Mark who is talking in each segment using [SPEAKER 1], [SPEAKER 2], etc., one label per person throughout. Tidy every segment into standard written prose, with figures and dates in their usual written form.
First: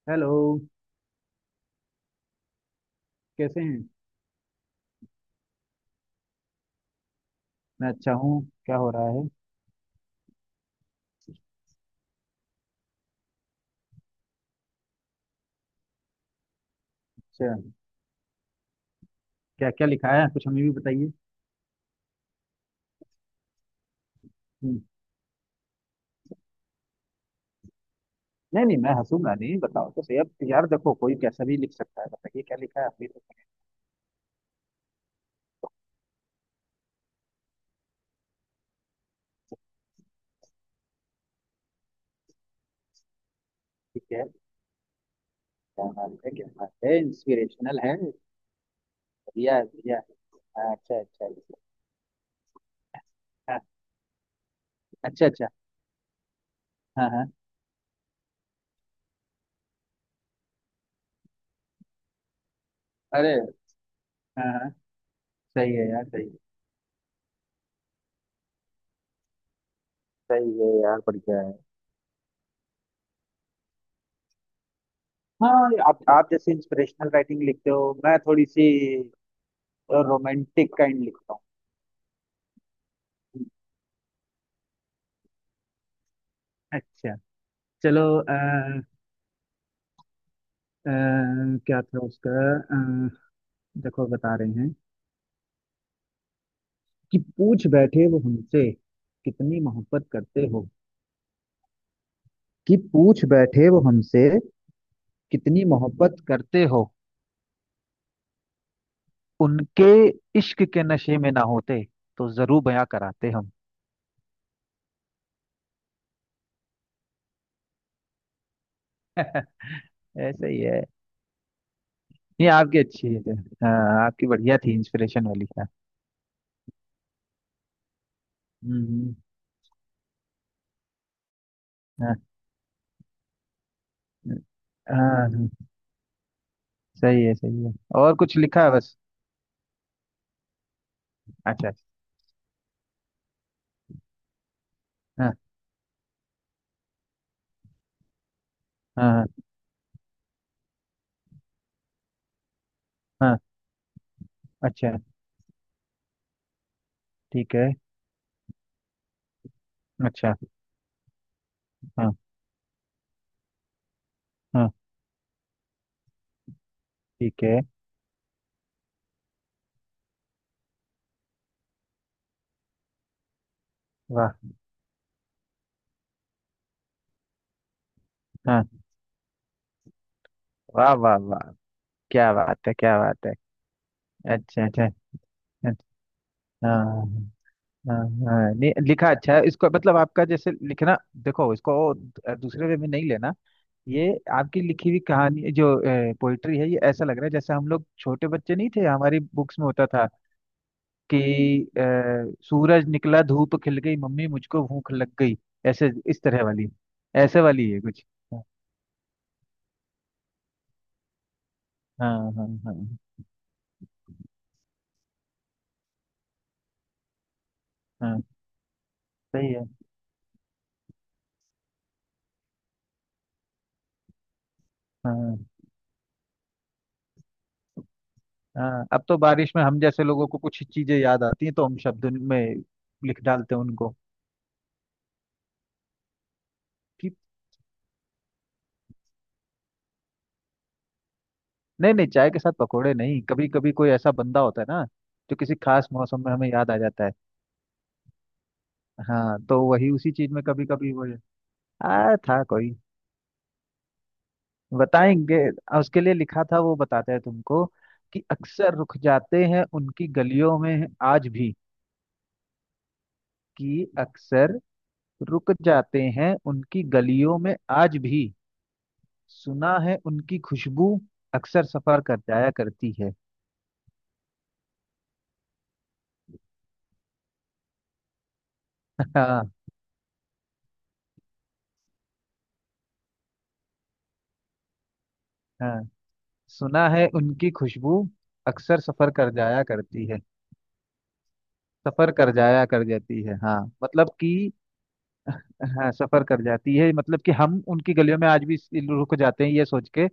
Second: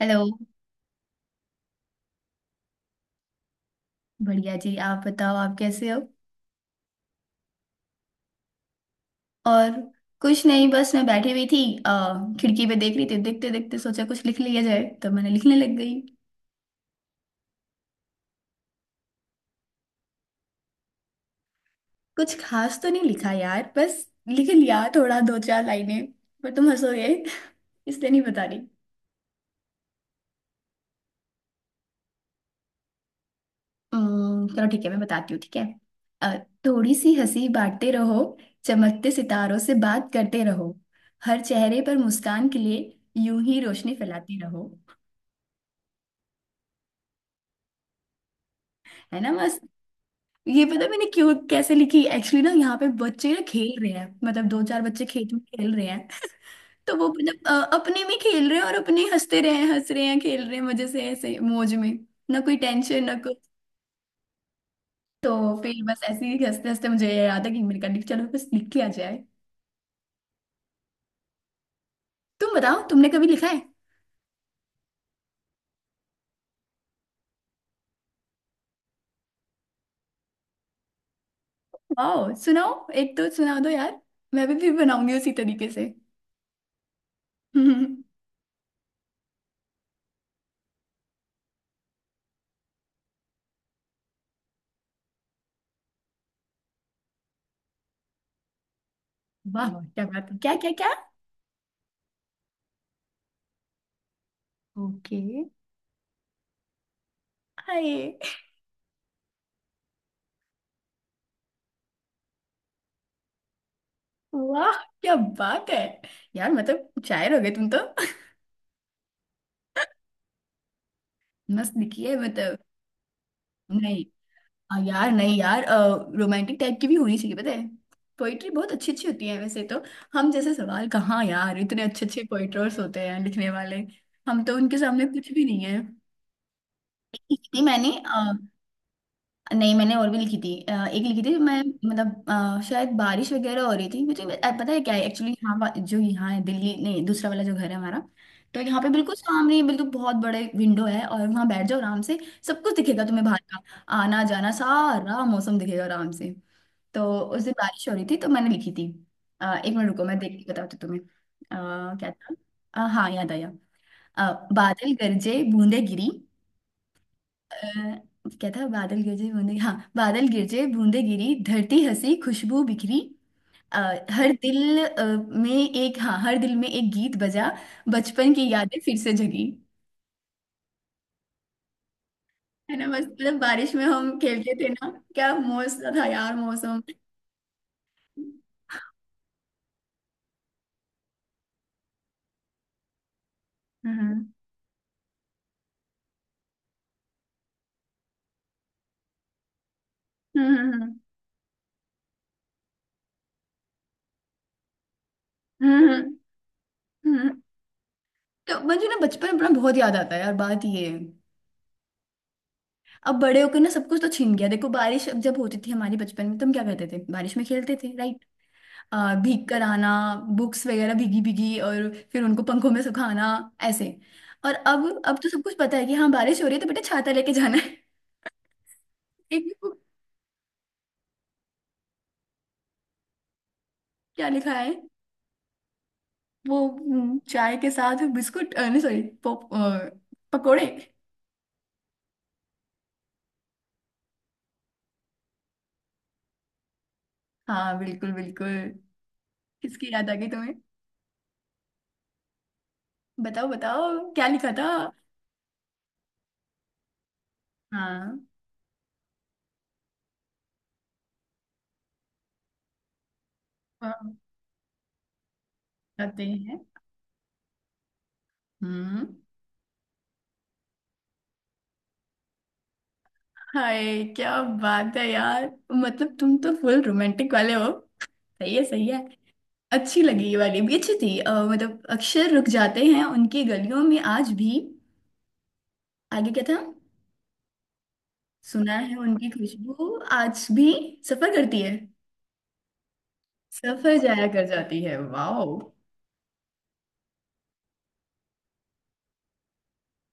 [SPEAKER 1] Hello.
[SPEAKER 2] Hello. कैसे हैं।
[SPEAKER 1] बढ़िया जी, आप बताओ आप कैसे हो।
[SPEAKER 2] मैं अच्छा हूँ। क्या हो रहा है।
[SPEAKER 1] और कुछ नहीं, बस मैं बैठी हुई थी। खिड़की पे देख रही थी, देखते देखते सोचा कुछ लिख लिया जाए तो मैंने लिखने लग गई।
[SPEAKER 2] अच्छा, क्या क्या लिखा है कुछ हमें भी बताइए।
[SPEAKER 1] कुछ खास तो नहीं लिखा यार, बस लिख
[SPEAKER 2] हम्म।
[SPEAKER 1] लिया थोड़ा, दो चार लाइनें। पर तुम हंसोगे इसलिए नहीं बता रही।
[SPEAKER 2] नहीं नहीं मैं हंसूंगा नहीं, बताओ तो सही। अब यार देखो, कोई कैसा भी लिख सकता है। बताइए क्या लिखा है आपने तो।
[SPEAKER 1] चलो ठीक है, मैं बताती हूँ, ठीक है। अ, थोड़ी सी हंसी बांटते रहो, चमकते सितारों से बात करते रहो, हर चेहरे पर मुस्कान के लिए यूं ही रोशनी
[SPEAKER 2] ठीक है।
[SPEAKER 1] फैलाते रहो।
[SPEAKER 2] क्या बात है, क्या बात है, इंस्पिरेशनल है।
[SPEAKER 1] है ना।
[SPEAKER 2] बढ़िया है, बढ़िया
[SPEAKER 1] ये
[SPEAKER 2] है। हाँ,
[SPEAKER 1] पता है
[SPEAKER 2] अच्छा
[SPEAKER 1] मैंने
[SPEAKER 2] अच्छा
[SPEAKER 1] क्यों
[SPEAKER 2] अच्छा।
[SPEAKER 1] कैसे लिखी, एक्चुअली ना यहाँ पे बच्चे ना
[SPEAKER 2] हाँ,
[SPEAKER 1] खेल रहे हैं, मतलब दो चार बच्चे
[SPEAKER 2] अच्छा
[SPEAKER 1] खेत में
[SPEAKER 2] अच्छा।
[SPEAKER 1] खेल रहे हैं। तो वो
[SPEAKER 2] हाँ हाँ।
[SPEAKER 1] मतलब अपने में खेल रहे हैं, और अपने ही हंसते रहे हैं, हंस रहे हैं, खेल रहे हैं, मजे से ऐसे मौज में। ना कोई टेंशन ना कुछ।
[SPEAKER 2] अरे, हाँ हाँ।
[SPEAKER 1] तो
[SPEAKER 2] सही
[SPEAKER 1] फिर
[SPEAKER 2] है
[SPEAKER 1] बस
[SPEAKER 2] यार, सही
[SPEAKER 1] ऐसे
[SPEAKER 2] है।
[SPEAKER 1] ही हंसते हंसते मुझे ये याद है कि मैंने कहा लिख, चलो बस लिख के आ जाए।
[SPEAKER 2] सही है यार, बढ़िया है।
[SPEAKER 1] तुम बताओ तुमने कभी लिखा है।
[SPEAKER 2] हाँ, आप जैसे इंस्पिरेशनल राइटिंग लिखते हो, मैं थोड़ी सी रोमांटिक काइंड लिखता
[SPEAKER 1] वाओ, सुनाओ। एक तो
[SPEAKER 2] हूँ।
[SPEAKER 1] सुना दो यार। मैं भी फिर बनाऊंगी उसी तरीके से।
[SPEAKER 2] अच्छा। चलो। अ, क्या था उसका। अ, देखो बता रहे हैं। कि पूछ बैठे वो हमसे, कितनी
[SPEAKER 1] वाह वाह, क्या
[SPEAKER 2] मोहब्बत
[SPEAKER 1] बात है,
[SPEAKER 2] करते
[SPEAKER 1] क्या
[SPEAKER 2] हो।
[SPEAKER 1] क्या क्या।
[SPEAKER 2] कि पूछ बैठे वो हमसे,
[SPEAKER 1] ओके।
[SPEAKER 2] कितनी मोहब्बत करते हो।
[SPEAKER 1] हाय।
[SPEAKER 2] उनके इश्क के नशे में ना होते, तो जरूर बयां कराते हम।
[SPEAKER 1] वाह, क्या बात है यार, मतलब शायर हो गए तुम तो।
[SPEAKER 2] ऐसे ही है।
[SPEAKER 1] मस्त दिखी है
[SPEAKER 2] ये
[SPEAKER 1] मतलब।
[SPEAKER 2] आपकी अच्छी है।
[SPEAKER 1] नहीं।
[SPEAKER 2] हाँ, आपकी बढ़िया थी
[SPEAKER 1] यार
[SPEAKER 2] इंस्पिरेशन
[SPEAKER 1] नहीं
[SPEAKER 2] वाली
[SPEAKER 1] यार।
[SPEAKER 2] था।
[SPEAKER 1] रोमांटिक टाइप की भी होनी चाहिए पता है। पोइट्री बहुत अच्छी अच्छी
[SPEAKER 2] हम्म।
[SPEAKER 1] होती है वैसे तो। हम जैसे सवाल कहाँ यार, इतने अच्छे
[SPEAKER 2] हाँ
[SPEAKER 1] अच्छे पोइटर्स होते हैं लिखने वाले। हम तो उनके
[SPEAKER 2] हाँ।
[SPEAKER 1] सामने कुछ भी नहीं
[SPEAKER 2] हाँ।
[SPEAKER 1] है।
[SPEAKER 2] सही है,
[SPEAKER 1] इतनी
[SPEAKER 2] सही है।
[SPEAKER 1] मैंने।
[SPEAKER 2] और कुछ लिखा है बस।
[SPEAKER 1] नहीं, मैंने और भी लिखी थी, एक लिखी थी
[SPEAKER 2] अच्छा
[SPEAKER 1] मैं।
[SPEAKER 2] अच्छा।
[SPEAKER 1] मतलब शायद बारिश वगैरह हो रही थी, मुझे पता है क्या है एक्चुअली,
[SPEAKER 2] हाँ
[SPEAKER 1] यहाँ जो यहाँ है दिल्ली नहीं, दूसरा वाला जो घर है हमारा। तो यहाँ पे
[SPEAKER 2] हाँ
[SPEAKER 1] बिल्कुल
[SPEAKER 2] हाँ।
[SPEAKER 1] सामने ही, बिल्कुल बहुत बड़े विंडो है और वहाँ बैठ जाओ आराम से। सब कुछ दिखेगा तुम्हें
[SPEAKER 2] हाँ।
[SPEAKER 1] बाहर का। आना जाना,
[SPEAKER 2] अच्छा।
[SPEAKER 1] सारा मौसम दिखेगा आराम से। तो उस दिन
[SPEAKER 2] ठीक है।
[SPEAKER 1] बारिश हो रही थी तो मैंने लिखी थी। एक मिनट रुको, मैं
[SPEAKER 2] अच्छा।
[SPEAKER 1] देख के बताती हूँ तुम्हें। क्या
[SPEAKER 2] हाँ
[SPEAKER 1] था। हाँ, याद आया। अ,
[SPEAKER 2] हाँ।
[SPEAKER 1] बादल गरजे बूंदे गिरी।
[SPEAKER 2] ठीक है।
[SPEAKER 1] क्या था, बादल गिरजे बूंदे, हाँ, बादल गिरजे बूंदे गिरी, धरती हंसी खुशबू बिखरी। अ, हर
[SPEAKER 2] वाह।
[SPEAKER 1] दिल में एक, हाँ, हर दिल में एक गीत बजा, बचपन की
[SPEAKER 2] हाँ।
[SPEAKER 1] यादें फिर से जगी।
[SPEAKER 2] वाह वाह वाह। क्या बात है,
[SPEAKER 1] है ना,
[SPEAKER 2] क्या
[SPEAKER 1] बस
[SPEAKER 2] बात है।
[SPEAKER 1] मतलब बारिश में हम खेलते
[SPEAKER 2] अच्छा
[SPEAKER 1] थे
[SPEAKER 2] अच्छा।
[SPEAKER 1] ना, क्या
[SPEAKER 2] अच्छा।
[SPEAKER 1] मौसम था यार, मौसम।
[SPEAKER 2] हाँ हाँ। हाँ, नहीं लिखा अच्छा है इसको, मतलब आपका जैसे लिखना। देखो इसको, दूसरे वे में नहीं लेना। ये
[SPEAKER 1] हम्म,
[SPEAKER 2] आपकी लिखी हुई कहानी जो पोइट्री है, ये ऐसा लग रहा है जैसे हम लोग छोटे बच्चे नहीं थे, हमारी बुक्स में होता था
[SPEAKER 1] हम्म, हम्म,
[SPEAKER 2] कि अ, सूरज निकला धूप खिल गई, मम्मी मुझको भूख लग गई। ऐसे
[SPEAKER 1] हम्म,
[SPEAKER 2] इस तरह वाली।
[SPEAKER 1] हम्म, हम्म।
[SPEAKER 2] ऐसे वाली है कुछ। हाँ।
[SPEAKER 1] तो मुझे ना बचपन अपना बहुत याद आता है यार, बात ये है।
[SPEAKER 2] हाँ हाँ। हाँ।
[SPEAKER 1] अब बड़े होकर ना सब कुछ तो छिन गया। देखो बारिश अब जब होती थी हमारे बचपन में, तो हम क्या करते थे, बारिश में खेलते थे,
[SPEAKER 2] हाँ,
[SPEAKER 1] राइट। भीग
[SPEAKER 2] सही
[SPEAKER 1] कर
[SPEAKER 2] है।
[SPEAKER 1] आना, बुक्स वगैरह भीगी भीगी और फिर उनको पंखों में सुखाना। ऐसे। और अब तो
[SPEAKER 2] हाँ
[SPEAKER 1] सब कुछ पता है कि हाँ बारिश हो रही है तो बेटा छाता लेके जाना है।
[SPEAKER 2] हाँ। अब तो
[SPEAKER 1] एक
[SPEAKER 2] बारिश में
[SPEAKER 1] वो।
[SPEAKER 2] हम जैसे लोगों को कुछ चीजें याद आती हैं, तो हम शब्द में लिख डालते हैं उनको।
[SPEAKER 1] क्या लिखा है। वो
[SPEAKER 2] कि
[SPEAKER 1] चाय के साथ बिस्कुट, नहीं सॉरी, पकोड़े।
[SPEAKER 2] नहीं नहीं, चाय के साथ पकोड़े नहीं, कभी कभी कोई ऐसा बंदा होता है ना जो किसी खास मौसम में हमें याद आ जाता है।
[SPEAKER 1] हाँ बिल्कुल बिल्कुल।
[SPEAKER 2] हाँ, तो वही
[SPEAKER 1] किसकी याद
[SPEAKER 2] उसी
[SPEAKER 1] आ गई
[SPEAKER 2] चीज में
[SPEAKER 1] तुम्हें,
[SPEAKER 2] कभी कभी वो। आ, था कोई।
[SPEAKER 1] बताओ बताओ। क्या लिखा था।
[SPEAKER 2] बताएंगे। आ, उसके लिए लिखा था वो, बताते हैं तुमको।
[SPEAKER 1] हाँ
[SPEAKER 2] कि अक्सर रुक जाते हैं उनकी गलियों में आज भी। कि
[SPEAKER 1] हाँ,
[SPEAKER 2] अक्सर रुक जाते
[SPEAKER 1] बताते
[SPEAKER 2] हैं
[SPEAKER 1] हैं।
[SPEAKER 2] उनकी गलियों में आज भी।
[SPEAKER 1] हम्म।
[SPEAKER 2] सुना है उनकी खुशबू अक्सर सफर कर जाया करती है।
[SPEAKER 1] हाय, क्या बात है यार, मतलब तुम तो फुल रोमांटिक वाले हो। सही है सही है।
[SPEAKER 2] हाँ।
[SPEAKER 1] अच्छी लगी, ये वाली भी अच्छी थी, मतलब अक्षर रुक जाते हैं उनकी गलियों में आज भी।
[SPEAKER 2] हाँ,
[SPEAKER 1] आगे क्या था।
[SPEAKER 2] सुना है उनकी खुशबू
[SPEAKER 1] सुना
[SPEAKER 2] अक्सर
[SPEAKER 1] है
[SPEAKER 2] सफर
[SPEAKER 1] उनकी
[SPEAKER 2] कर जाया
[SPEAKER 1] खुशबू
[SPEAKER 2] करती है।
[SPEAKER 1] आज भी सफर करती है।
[SPEAKER 2] सफर कर जाया कर जाती है हाँ।
[SPEAKER 1] सफर
[SPEAKER 2] मतलब
[SPEAKER 1] जाया
[SPEAKER 2] कि,
[SPEAKER 1] कर जाती है, वाह।
[SPEAKER 2] हाँ सफर कर जाती है। मतलब कि हम उनकी गलियों में आज भी रुक जाते हैं, ये सोच के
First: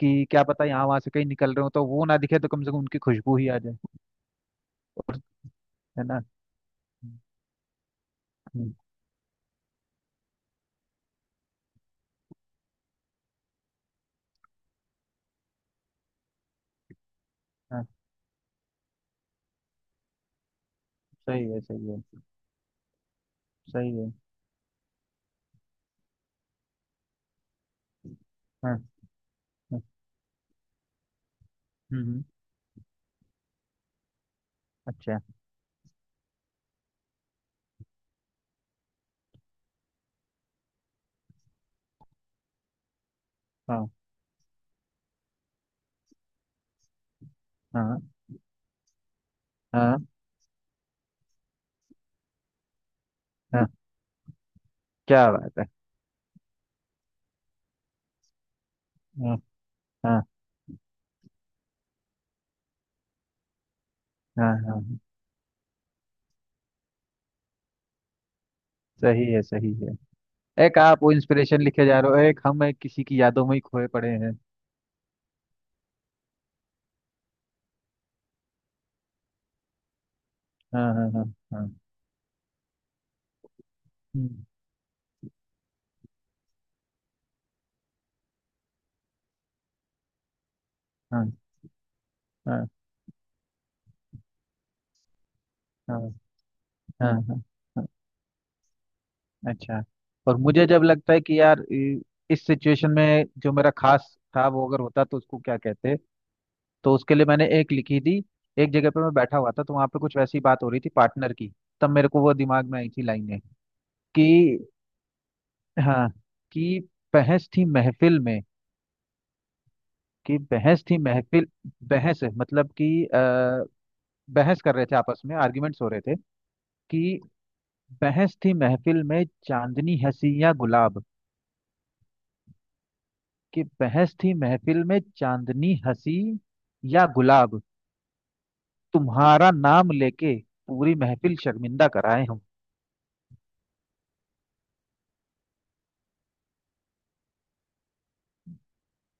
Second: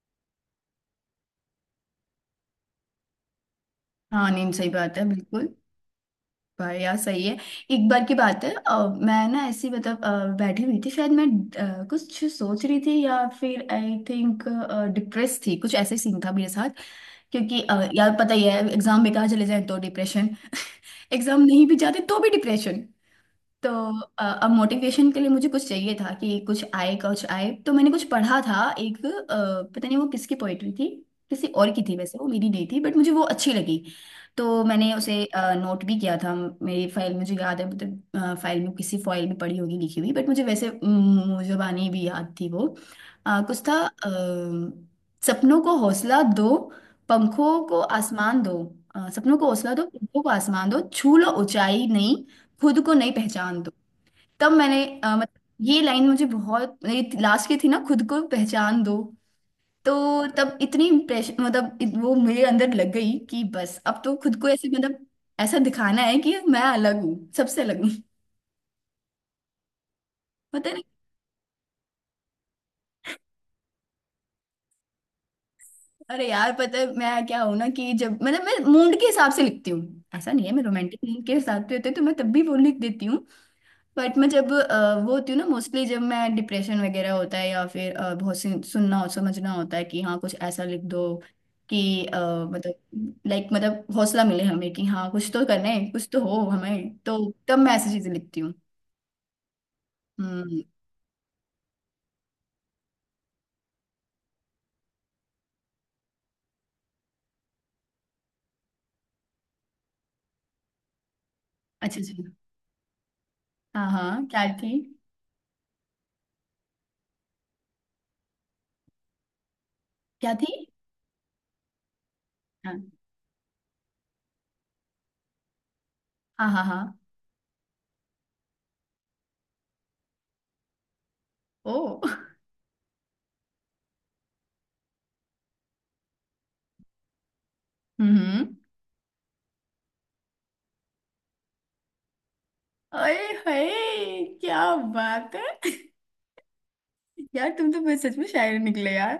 [SPEAKER 2] कि क्या पता यहाँ वहां से कहीं निकल रहे हो, तो वो ना दिखे तो कम से कम उनकी खुशबू ही आ जाए।
[SPEAKER 1] हाँ नहीं, सही बात है
[SPEAKER 2] और
[SPEAKER 1] बिल्कुल।
[SPEAKER 2] है ना।
[SPEAKER 1] भाई यार,
[SPEAKER 2] हम्म।
[SPEAKER 1] सही है। एक बार की बात है,
[SPEAKER 2] हम्म।
[SPEAKER 1] मैं ना ऐसी मतलब, बैठी हुई थी शायद मैं, कुछ सोच रही थी, या फिर आई थिंक डिप्रेस थी, कुछ ऐसे सीन था मेरे साथ। क्योंकि
[SPEAKER 2] हाँ,
[SPEAKER 1] यार पता ही है, एग्जाम बेकार चले जाए तो डिप्रेशन, एग्जाम
[SPEAKER 2] सही है,
[SPEAKER 1] नहीं भी
[SPEAKER 2] सही
[SPEAKER 1] जाते
[SPEAKER 2] है।
[SPEAKER 1] तो भी डिप्रेशन। तो
[SPEAKER 2] सही है।
[SPEAKER 1] अब मोटिवेशन के लिए मुझे कुछ चाहिए था कि कुछ आए कुछ आए, तो मैंने कुछ पढ़ा था
[SPEAKER 2] हाँ
[SPEAKER 1] एक,
[SPEAKER 2] हाँ।
[SPEAKER 1] पता नहीं वो किसकी पोएट्री थी, किसी और की थी वैसे,
[SPEAKER 2] हम्म।
[SPEAKER 1] वो मेरी नहीं थी, बट मुझे वो अच्छी लगी। तो मैंने उसे
[SPEAKER 2] अच्छा।
[SPEAKER 1] नोट भी किया था। मेरी फाइल मुझे याद है, मतलब फाइल में, किसी फाइल में पड़ी होगी लिखी हुई, बट मुझे वैसे जुबानी भी याद थी वो। कुछ था,
[SPEAKER 2] हाँ
[SPEAKER 1] सपनों को हौसला दो, पंखों को
[SPEAKER 2] हाँ
[SPEAKER 1] आसमान दो, अ, सपनों को हौसला दो
[SPEAKER 2] हाँ।
[SPEAKER 1] पंखों को आसमान दो, छू लो ऊंचाई नहीं, खुद को नहीं पहचान
[SPEAKER 2] हाँ।
[SPEAKER 1] दो। तब मैंने
[SPEAKER 2] क्या
[SPEAKER 1] मतलब
[SPEAKER 2] बात है।
[SPEAKER 1] ये लाइन मुझे बहुत, लास्ट की थी ना, खुद को पहचान दो,
[SPEAKER 2] हाँ
[SPEAKER 1] तो
[SPEAKER 2] हाँ
[SPEAKER 1] तब इतनी इम्प्रेशन, मतलब वो मेरे अंदर लग गई कि बस अब तो खुद
[SPEAKER 2] हाँ।
[SPEAKER 1] को ऐसे
[SPEAKER 2] हाँ हाँ,
[SPEAKER 1] मतलब ऐसा दिखाना है कि मैं अलग हूँ, सबसे अलग हूँ।
[SPEAKER 2] सही है, सही है।
[SPEAKER 1] पता
[SPEAKER 2] एक
[SPEAKER 1] नहीं।
[SPEAKER 2] आप वो इंस्पिरेशन लिखे जा रहे हो, एक हम एक किसी की यादों में ही खोए पड़े हैं।
[SPEAKER 1] अरे यार, पता है मैं क्या हूँ ना, कि जब मतलब मैं मूड के हिसाब से लिखती हूँ, ऐसा नहीं है, मैं
[SPEAKER 2] हाँ
[SPEAKER 1] रोमांटिक
[SPEAKER 2] हाँ हाँ।
[SPEAKER 1] मूड के हिसाब
[SPEAKER 2] हाँ।
[SPEAKER 1] से होते तो मैं तब भी वो लिख देती हूँ। बट मैं
[SPEAKER 2] हम्म।
[SPEAKER 1] जब वो होती हूँ ना मोस्टली, जब मैं डिप्रेशन वगैरह होता है, या फिर बहुत सी सुनना और समझना होता है कि हाँ कुछ ऐसा लिख दो
[SPEAKER 2] हाँ
[SPEAKER 1] कि
[SPEAKER 2] हाँ।
[SPEAKER 1] मतलब लाइक मतलब हौसला मिले हमें, कि हाँ कुछ तो करना है, कुछ
[SPEAKER 2] हाँ
[SPEAKER 1] तो हो हमें,
[SPEAKER 2] हाँ।
[SPEAKER 1] तो
[SPEAKER 2] हाँ।
[SPEAKER 1] तब मैं
[SPEAKER 2] हाँ,
[SPEAKER 1] ऐसी चीजें लिखती हूँ।
[SPEAKER 2] अच्छा। और
[SPEAKER 1] हम्म।
[SPEAKER 2] मुझे जब लगता है कि यार इस सिचुएशन में जो मेरा खास था, वो अगर होता तो उसको क्या कहते। तो उसके लिए मैंने एक लिखी थी। एक जगह पे मैं बैठा हुआ था, तो वहां पे कुछ वैसी बात हो रही थी पार्टनर की। तब
[SPEAKER 1] अच्छा
[SPEAKER 2] मेरे
[SPEAKER 1] जी।
[SPEAKER 2] को वो दिमाग में आई थी लाइनें।
[SPEAKER 1] हाँ हाँ,
[SPEAKER 2] कि
[SPEAKER 1] क्या थी,
[SPEAKER 2] हाँ, कि बहस थी महफिल में।
[SPEAKER 1] क्या
[SPEAKER 2] कि
[SPEAKER 1] थी।
[SPEAKER 2] बहस थी महफिल। बहस है मतलब कि
[SPEAKER 1] हाँ
[SPEAKER 2] बहस कर रहे थे आपस में, आर्ग्यूमेंट्स हो रहे थे।
[SPEAKER 1] हाँ, हाँ हाँ।
[SPEAKER 2] कि बहस थी महफिल में, चांदनी हंसी या गुलाब।
[SPEAKER 1] ओ।
[SPEAKER 2] कि बहस थी महफिल में, चांदनी हंसी या गुलाब।
[SPEAKER 1] हम्म हम्म।
[SPEAKER 2] तुम्हारा नाम लेके पूरी महफिल शर्मिंदा कराए हम।
[SPEAKER 1] अरे, हाय क्या बात है। यार तुम तो बस सच में शायर निकले यार।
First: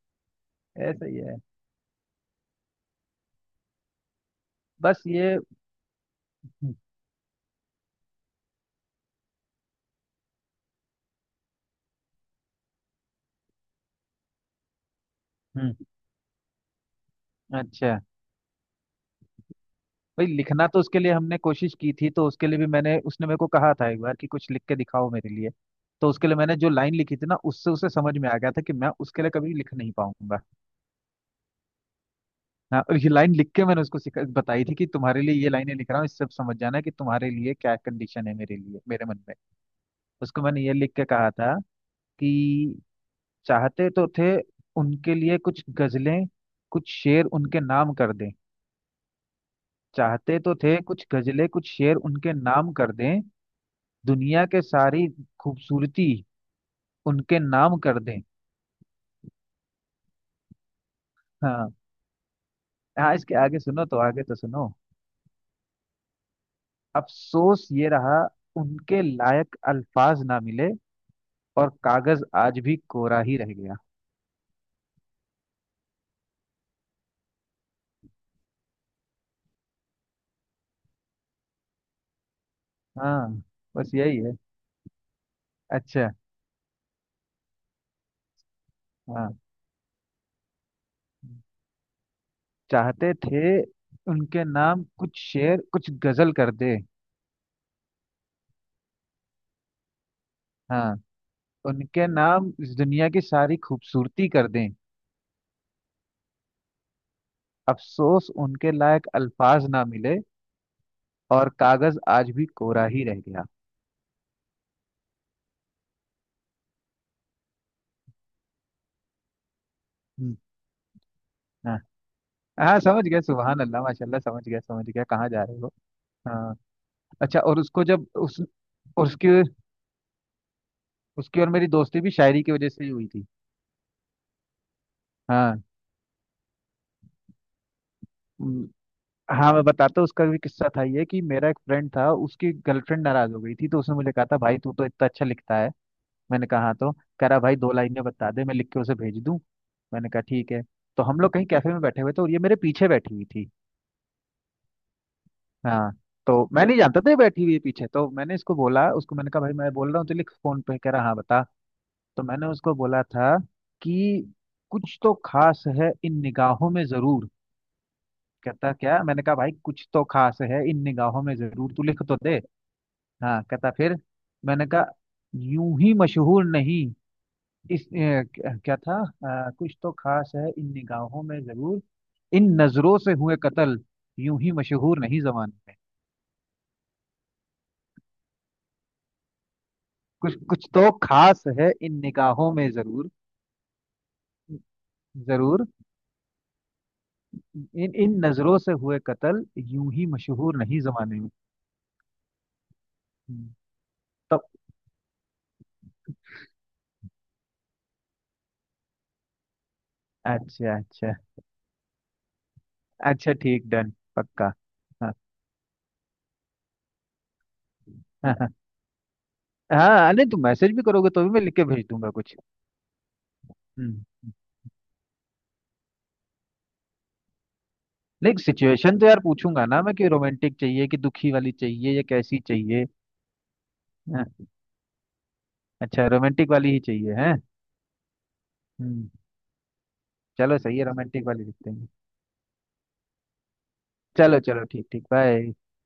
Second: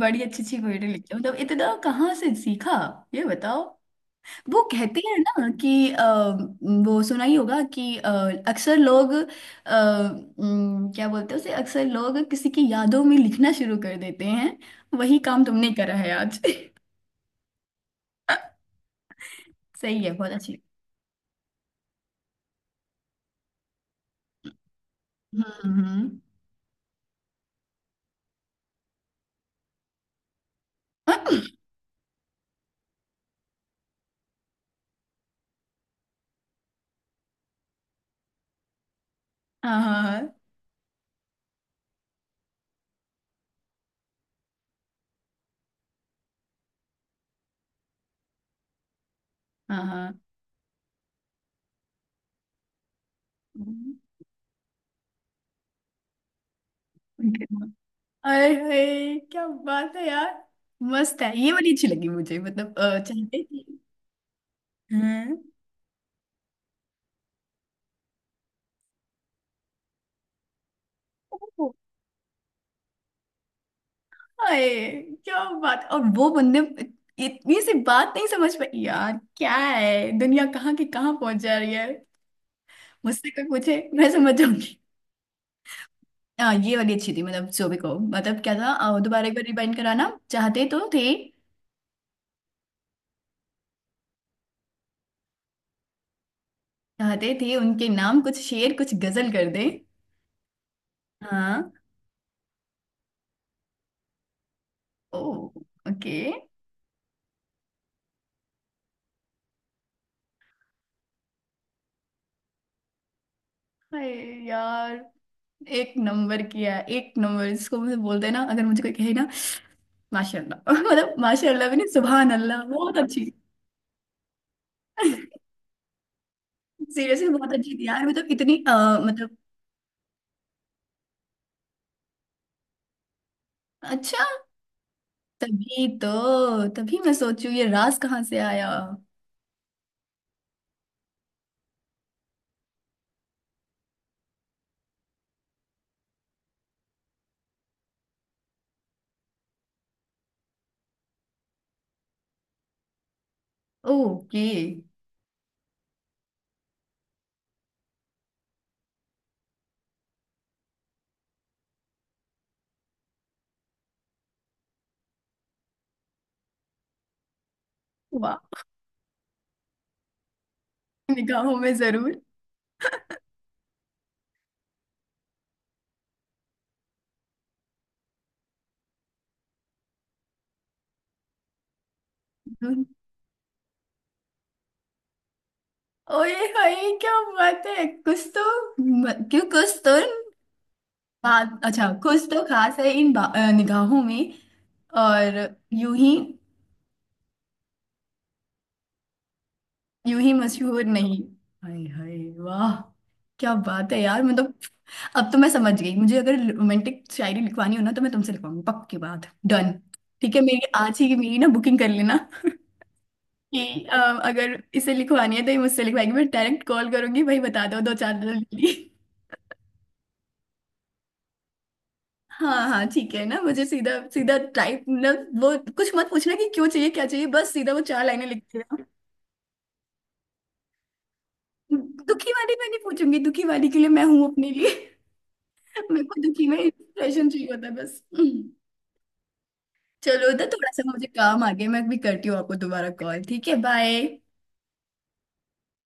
[SPEAKER 1] बड़ी अच्छी अच्छी पोएट्री
[SPEAKER 2] ऐसा
[SPEAKER 1] लिखते
[SPEAKER 2] ही
[SPEAKER 1] हो, मतलब
[SPEAKER 2] है
[SPEAKER 1] इतना कहाँ से सीखा, ये बताओ। वो कहते
[SPEAKER 2] बस
[SPEAKER 1] हैं
[SPEAKER 2] ये।
[SPEAKER 1] ना कि
[SPEAKER 2] हम्म।
[SPEAKER 1] वो सुना ही होगा कि अक्सर लोग क्या बोलते हैं उसे, अक्सर लोग किसी की यादों में लिखना शुरू कर देते हैं, वही काम तुमने
[SPEAKER 2] हम्म।
[SPEAKER 1] करा है आज।
[SPEAKER 2] अच्छा,
[SPEAKER 1] सही है,
[SPEAKER 2] भाई
[SPEAKER 1] बहुत अच्छी।
[SPEAKER 2] लिखना तो उसके लिए हमने कोशिश की थी। तो उसके लिए भी मैंने उसने मेरे को कहा था एक बार कि कुछ लिख के दिखाओ मेरे
[SPEAKER 1] हम्म
[SPEAKER 2] लिए। तो
[SPEAKER 1] हम्म।
[SPEAKER 2] उसके लिए मैंने जो लाइन लिखी थी ना, उससे उसे समझ में आ गया था कि मैं उसके लिए कभी लिख नहीं पाऊंगा। हाँ, और ये लाइन लिख के मैंने उसको सिखा बताई थी कि तुम्हारे लिए ये लाइनें लिख रहा हूँ, इससे समझ जाना कि तुम्हारे लिए क्या कंडीशन है मेरे लिए मेरे मन में।
[SPEAKER 1] हाँ हाँ,
[SPEAKER 2] उसको मैंने ये लिख के कहा था कि चाहते तो थे उनके लिए कुछ गजलें कुछ शेर उनके नाम कर दें।
[SPEAKER 1] हाँ हाँ।
[SPEAKER 2] चाहते तो थे कुछ गजलें, कुछ शेर उनके नाम कर दें।
[SPEAKER 1] हम्म।
[SPEAKER 2] दुनिया के सारी खूबसूरती उनके नाम कर दें।
[SPEAKER 1] अरे अरे, क्या बात है यार, मस्त है ये वाली,
[SPEAKER 2] हाँ।
[SPEAKER 1] अच्छी लगी मुझे, मतलब
[SPEAKER 2] हाँ, इसके
[SPEAKER 1] चाहते
[SPEAKER 2] आगे
[SPEAKER 1] थे।
[SPEAKER 2] सुनो तो, आगे तो सुनो।
[SPEAKER 1] हाँ।
[SPEAKER 2] अफसोस ये रहा, उनके लायक अल्फाज ना मिले, और कागज आज भी कोरा ही रह गया।
[SPEAKER 1] हाय क्या बात, और वो बंदे इतनी सी बात नहीं समझ पाई यार, क्या है दुनिया कहाँ की कहाँ पहुंच जा रही है। मुझसे
[SPEAKER 2] हाँ,
[SPEAKER 1] कोई पूछे
[SPEAKER 2] बस
[SPEAKER 1] मैं
[SPEAKER 2] यही है।
[SPEAKER 1] समझ जाऊंगी।
[SPEAKER 2] अच्छा।
[SPEAKER 1] हाँ ये वाली अच्छी थी, मतलब जो भी को, मतलब क्या था, दोबारा
[SPEAKER 2] हाँ,
[SPEAKER 1] एक बार रिवाइंड कराना, चाहते तो थे,
[SPEAKER 2] चाहते थे उनके नाम कुछ शेर कुछ गजल कर दे।
[SPEAKER 1] चाहते थे उनके नाम कुछ शेर कुछ गजल कर दे।
[SPEAKER 2] हाँ।
[SPEAKER 1] हाँ।
[SPEAKER 2] उनके नाम इस दुनिया की सारी खूबसूरती कर दें।
[SPEAKER 1] ओ। ओके।
[SPEAKER 2] अफसोस उनके लायक अल्फाज ना मिले, और कागज आज भी कोरा ही रह गया।
[SPEAKER 1] हाय यार, एक नंबर किया, एक नंबर इसको, मुझे बोलते हैं ना, अगर मुझे कोई कहे ना माशाल्लाह। मतलब माशाल्लाह भी
[SPEAKER 2] हाँ।
[SPEAKER 1] नहीं, सुभान अल्लाह,
[SPEAKER 2] हाँ,
[SPEAKER 1] बहुत
[SPEAKER 2] समझ गया,
[SPEAKER 1] अच्छी।
[SPEAKER 2] सुभान अल्लाह माशाल्लाह, समझ गया कहाँ जा रहे हो। हाँ।
[SPEAKER 1] सीरियसली
[SPEAKER 2] अच्छा।
[SPEAKER 1] बहुत
[SPEAKER 2] और
[SPEAKER 1] अच्छी
[SPEAKER 2] उसको
[SPEAKER 1] थी
[SPEAKER 2] जब
[SPEAKER 1] यार, मतलब
[SPEAKER 2] उस,
[SPEAKER 1] इतनी
[SPEAKER 2] और उसकी,
[SPEAKER 1] मतलब
[SPEAKER 2] उसकी और मेरी दोस्ती भी शायरी की वजह से ही हुई थी।
[SPEAKER 1] अच्छा।
[SPEAKER 2] हाँ।
[SPEAKER 1] तभी तो, तभी मैं सोचू ये राज कहाँ से आया।
[SPEAKER 2] हम्म। हाँ, मैं बताता हूँ उसका भी किस्सा था। ये कि मेरा एक फ्रेंड था, उसकी गर्लफ्रेंड नाराज हो गई थी, तो उसने मुझे कहा था भाई तू तो इतना अच्छा लिखता है। मैंने कहा हाँ, तो कह रहा भाई दो लाइनें बता दे, मैं लिख के उसे भेज दूँ। मैंने कहा ठीक है। तो हम लोग कहीं कैफे में बैठे हुए थे, और ये मेरे पीछे बैठी हुई थी।
[SPEAKER 1] ओके।
[SPEAKER 2] हाँ। तो मैं नहीं जानता था ये बैठी हुई है पीछे। तो मैंने इसको बोला, उसको मैंने कहा भाई मैं बोल रहा हूँ तो लिख, फोन पे। कह रहा हाँ बता। तो मैंने उसको बोला था कि कुछ तो खास है इन निगाहों में जरूर।
[SPEAKER 1] वाह।
[SPEAKER 2] कहता क्या। मैंने कहा भाई कुछ तो खास है इन निगाहों में
[SPEAKER 1] निगाहों में
[SPEAKER 2] जरूर, तू लिख
[SPEAKER 1] जरूर।
[SPEAKER 2] तो दे। हाँ, कहता फिर। मैंने कहा यूं ही मशहूर नहीं, इस, क्या क्या था। कुछ तो खास है इन निगाहों में जरूर, इन नजरों से हुए कत्ल यूं ही मशहूर नहीं जमाने में।
[SPEAKER 1] ओए हाय, क्या बात है, कुछ तो क्यों, कुछ तो
[SPEAKER 2] कुछ कुछ तो खास
[SPEAKER 1] बात,
[SPEAKER 2] है
[SPEAKER 1] अच्छा
[SPEAKER 2] इन
[SPEAKER 1] कुछ तो
[SPEAKER 2] निगाहों में
[SPEAKER 1] खास है
[SPEAKER 2] जरूर।
[SPEAKER 1] इन निगाहों में, और
[SPEAKER 2] जरूर,
[SPEAKER 1] यूं ही,
[SPEAKER 2] इन इन नजरों से हुए कत्ल यूं ही
[SPEAKER 1] यूं ही
[SPEAKER 2] मशहूर नहीं
[SPEAKER 1] मशहूर
[SPEAKER 2] जमाने
[SPEAKER 1] नहीं।
[SPEAKER 2] में।
[SPEAKER 1] हाय हाय, वाह, क्या
[SPEAKER 2] हम्म।
[SPEAKER 1] बात है यार
[SPEAKER 2] तो
[SPEAKER 1] मतलब। अब तो मैं समझ गई, मुझे अगर रोमांटिक शायरी लिखवानी हो ना तो मैं तुमसे लिखवाऊंगी, पक्की बात। डन। ठीक है, मेरी
[SPEAKER 2] अच्छा
[SPEAKER 1] आज ही
[SPEAKER 2] अच्छा।
[SPEAKER 1] की, मेरी ना बुकिंग कर लेना
[SPEAKER 2] अच्छा ठीक,
[SPEAKER 1] कि
[SPEAKER 2] डन। पक्का।
[SPEAKER 1] अगर इसे
[SPEAKER 2] हाँ
[SPEAKER 1] लिखवानी है तो ये मुझसे लिखवाएगी, मैं डायरेक्ट कॉल करूंगी, भाई बता दो दो चार दिन
[SPEAKER 2] हाँ।
[SPEAKER 1] के लिए।
[SPEAKER 2] हाँ हाँ, नहीं तुम मैसेज भी करोगे तो भी मैं लिख के भेज दूंगा कुछ।
[SPEAKER 1] हाँ हाँ ठीक है ना, मुझे
[SPEAKER 2] हम्म
[SPEAKER 1] सीधा
[SPEAKER 2] हम्म।
[SPEAKER 1] सीधा टाइप, मतलब वो कुछ मत पूछना कि क्यों चाहिए क्या चाहिए, बस सीधा वो चार लाइनें
[SPEAKER 2] नहीं,
[SPEAKER 1] लिख देना।
[SPEAKER 2] सिचुएशन तो यार पूछूंगा ना मैं कि रोमांटिक चाहिए कि दुखी वाली चाहिए या
[SPEAKER 1] दुखी
[SPEAKER 2] कैसी
[SPEAKER 1] वाली मैं नहीं
[SPEAKER 2] चाहिए।
[SPEAKER 1] पूछूंगी, दुखी वाली के लिए मैं हूँ
[SPEAKER 2] हाँ,
[SPEAKER 1] अपने लिए। मेरे
[SPEAKER 2] अच्छा
[SPEAKER 1] को दुखी
[SPEAKER 2] रोमांटिक
[SPEAKER 1] में
[SPEAKER 2] वाली ही चाहिए
[SPEAKER 1] इंप्रेशन
[SPEAKER 2] है।
[SPEAKER 1] चाहिए होता है बस।
[SPEAKER 2] हम्म।
[SPEAKER 1] चलो तो
[SPEAKER 2] चलो
[SPEAKER 1] थोड़ा
[SPEAKER 2] सही
[SPEAKER 1] सा
[SPEAKER 2] है,
[SPEAKER 1] मुझे
[SPEAKER 2] रोमांटिक
[SPEAKER 1] काम
[SPEAKER 2] वाली
[SPEAKER 1] आ गया,
[SPEAKER 2] लिखते
[SPEAKER 1] मैं
[SPEAKER 2] हैं।
[SPEAKER 1] अभी करती हूँ आपको दोबारा कॉल, ठीक है, बाय।
[SPEAKER 2] चलो चलो ठीक ठीक, बाय।